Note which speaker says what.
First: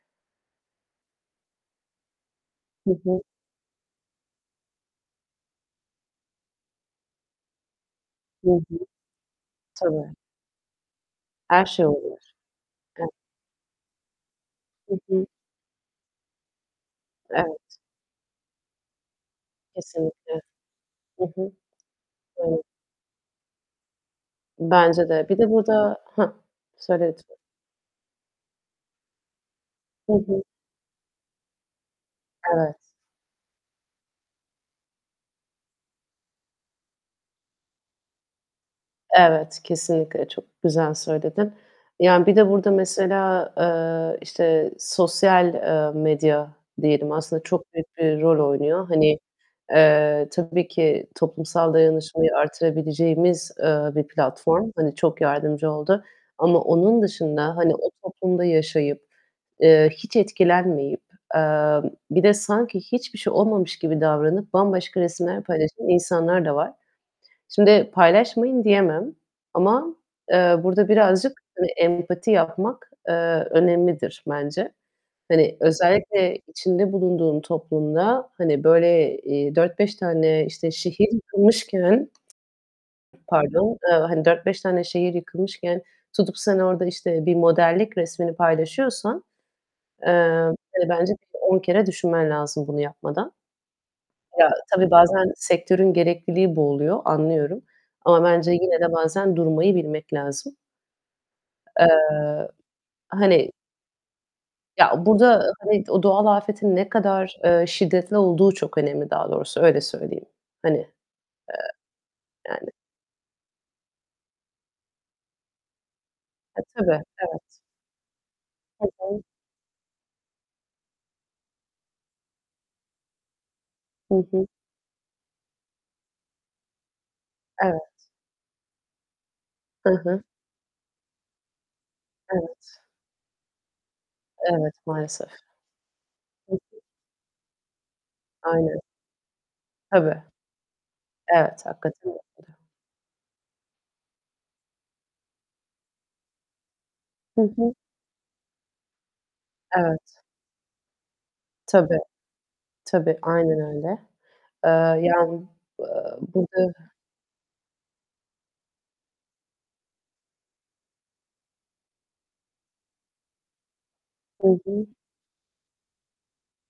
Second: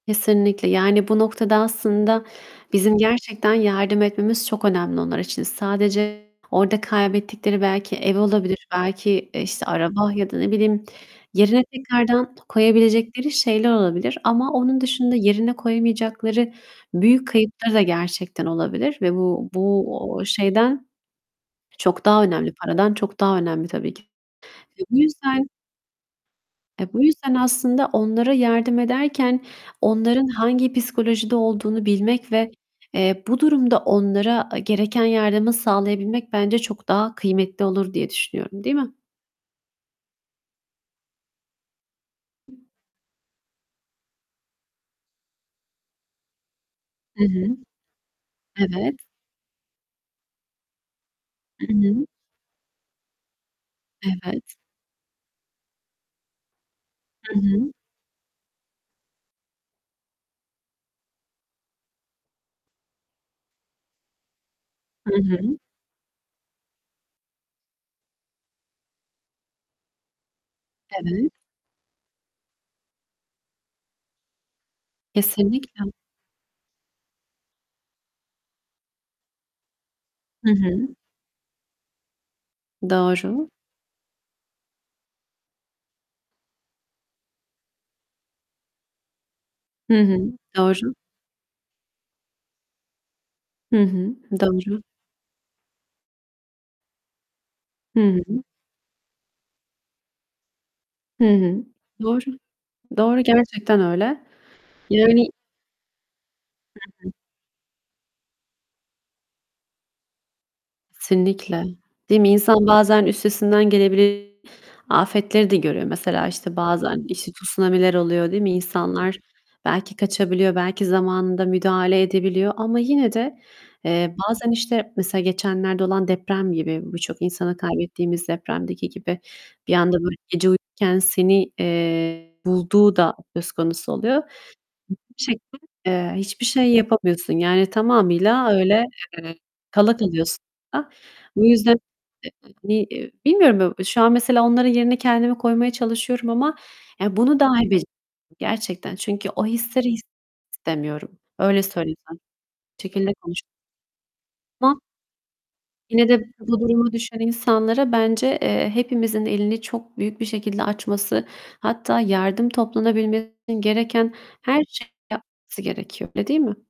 Speaker 1: Kesinlikle. Yani bu noktada aslında
Speaker 2: Hı
Speaker 1: bizim
Speaker 2: hı.
Speaker 1: gerçekten yardım etmemiz çok önemli onlar için. Sadece orada kaybettikleri belki ev
Speaker 2: Hı
Speaker 1: olabilir,
Speaker 2: hı.
Speaker 1: belki işte araba
Speaker 2: Tabii.
Speaker 1: ya da, ne bileyim, yerine
Speaker 2: Her şey olabilir.
Speaker 1: tekrardan
Speaker 2: Eve
Speaker 1: koyabilecekleri şeyler olabilir. Ama onun
Speaker 2: Hı
Speaker 1: dışında
Speaker 2: hı.
Speaker 1: yerine koyamayacakları büyük
Speaker 2: Evet.
Speaker 1: kayıpları da gerçekten olabilir ve bu bu o
Speaker 2: Kesinlikle.
Speaker 1: şeyden
Speaker 2: Hı hı.
Speaker 1: çok daha önemli,
Speaker 2: Evet.
Speaker 1: paradan çok daha önemli tabii ki. Ve bu
Speaker 2: Bence de. Bir
Speaker 1: yüzden
Speaker 2: de burada Hah,
Speaker 1: Eee, bu
Speaker 2: söyle
Speaker 1: yüzden
Speaker 2: lütfen.
Speaker 1: aslında onlara yardım ederken
Speaker 2: Hı
Speaker 1: onların
Speaker 2: hı.
Speaker 1: hangi psikolojide olduğunu bilmek ve,
Speaker 2: Evet.
Speaker 1: eee, bu durumda onlara gereken yardımı sağlayabilmek bence çok daha kıymetli olur diye düşünüyorum, değil mi?
Speaker 2: Evet, kesinlikle. Çok güzel söyledin. Yani bir de burada mesela, eee, işte sosyal, eee, medya diyelim
Speaker 1: Hı
Speaker 2: aslında
Speaker 1: hı.
Speaker 2: çok büyük bir rol oynuyor.
Speaker 1: Evet.
Speaker 2: Hani, eee, tabii ki toplumsal
Speaker 1: [unintelligible]
Speaker 2: dayanışmayı artırabileceğimiz, eee, bir
Speaker 1: Evet.
Speaker 2: platform. Hani çok yardımcı oldu ama onun
Speaker 1: Hı
Speaker 2: dışında
Speaker 1: hı.
Speaker 2: hani o toplumda yaşayıp, eee, hiç etkilenmeyip, eee, bir de sanki hiçbir şey olmamış gibi davranıp bambaşka
Speaker 1: Hı
Speaker 2: resimler
Speaker 1: hı.
Speaker 2: paylaşan insanlar da var. Şimdi "Paylaşmayın." diyemem ama, eee, burada
Speaker 1: Evet.
Speaker 2: birazcık hani empati yapmak, eee, önemlidir bence. Hani
Speaker 1: Kesinlikle.
Speaker 2: özellikle içinde bulunduğun toplumda hani böyle, eee, 4-5 tane
Speaker 1: Hı
Speaker 2: işte
Speaker 1: hı.
Speaker 2: şehir yıkılmışken,
Speaker 1: Doğru.
Speaker 2: pardon, eee, hani 4-5 tane şehir yıkılmışken tutup sen orada işte bir modellik resmini paylaşıyorsan,
Speaker 1: Hı
Speaker 2: eee,
Speaker 1: hı,
Speaker 2: hani
Speaker 1: doğru.
Speaker 2: bence bir 10 kere düşünmen lazım bunu yapmadan.
Speaker 1: Hı hı,
Speaker 2: Ya,
Speaker 1: doğru.
Speaker 2: tabii bazen sektörün gerekliliği bu oluyor, anlıyorum
Speaker 1: Hı
Speaker 2: ama
Speaker 1: hı.
Speaker 2: bence yine de bazen durmayı bilmek lazım.
Speaker 1: Hı hı, doğru.
Speaker 2: Eee,
Speaker 1: Doğru,
Speaker 2: hani
Speaker 1: gerçekten öyle.
Speaker 2: Ya,
Speaker 1: Yani
Speaker 2: burada hani o doğal afetin
Speaker 1: Hı
Speaker 2: ne
Speaker 1: hı.
Speaker 2: kadar, eee, şiddetli olduğu çok önemli daha doğrusu, öyle söyleyeyim. Hani, eee,
Speaker 1: Kesinlikle. Değil mi? İnsan
Speaker 2: yani.
Speaker 1: bazen üstesinden gelebile afetleri de göremez. Mesela işte
Speaker 2: E, tabii,
Speaker 1: bazen işte
Speaker 2: evet.
Speaker 1: tsunamiler oluyor, değil mi?
Speaker 2: Hı
Speaker 1: İnsanlar
Speaker 2: hı.
Speaker 1: belki kaçabiliyor, belki zamanında müdahale edebiliyor ama yine de,
Speaker 2: Hı
Speaker 1: eee,
Speaker 2: hı.
Speaker 1: bazen işte mesela geçenlerde olan deprem gibi, birçok insanı
Speaker 2: Evet.
Speaker 1: kaybettiğimiz depremdeki gibi bir
Speaker 2: Hı
Speaker 1: anda böyle
Speaker 2: hı.
Speaker 1: gece uyurken seni, eee,
Speaker 2: Evet.
Speaker 1: bulduğu da söz konusu oluyor.
Speaker 2: Evet,
Speaker 1: Bir
Speaker 2: maalesef.
Speaker 1: şekilde, eee, hiçbir
Speaker 2: Hı
Speaker 1: şey
Speaker 2: hı.
Speaker 1: yapamıyorsun. Yani tamamıyla
Speaker 2: Aynen.
Speaker 1: öyle, eee, kala
Speaker 2: Tabii.
Speaker 1: kalıyorsun da. Bu
Speaker 2: Evet,
Speaker 1: yüzden,
Speaker 2: hakikaten.
Speaker 1: [unintelligible]
Speaker 2: [unintelligible]
Speaker 1: hani, eee, bilmiyorum. Şu an mesela onların yerine kendimi koymaya çalışıyorum ama yani bunu
Speaker 2: Hı
Speaker 1: dahi
Speaker 2: hı.
Speaker 1: bec Gerçekten çünkü o hisleri [unintelligible]
Speaker 2: Evet.
Speaker 1: istemiyorum. Öyle söyleyeyim
Speaker 2: Tabii.
Speaker 1: sana. Çekilme
Speaker 2: Tabii.
Speaker 1: konuş
Speaker 2: Aynen öyle.
Speaker 1: [unintelligible]
Speaker 2: Eee, yani, eee,
Speaker 1: Yine de bu bu
Speaker 2: bugün
Speaker 1: duruma düşen insanlara bence, eee, hepimizin elini çok büyük bir şekilde açması, hatta yardım toplanabilmesi için gereken
Speaker 2: Hı
Speaker 1: her
Speaker 2: hı.
Speaker 1: şeyin yapması gerekiyor, öyle değil mi?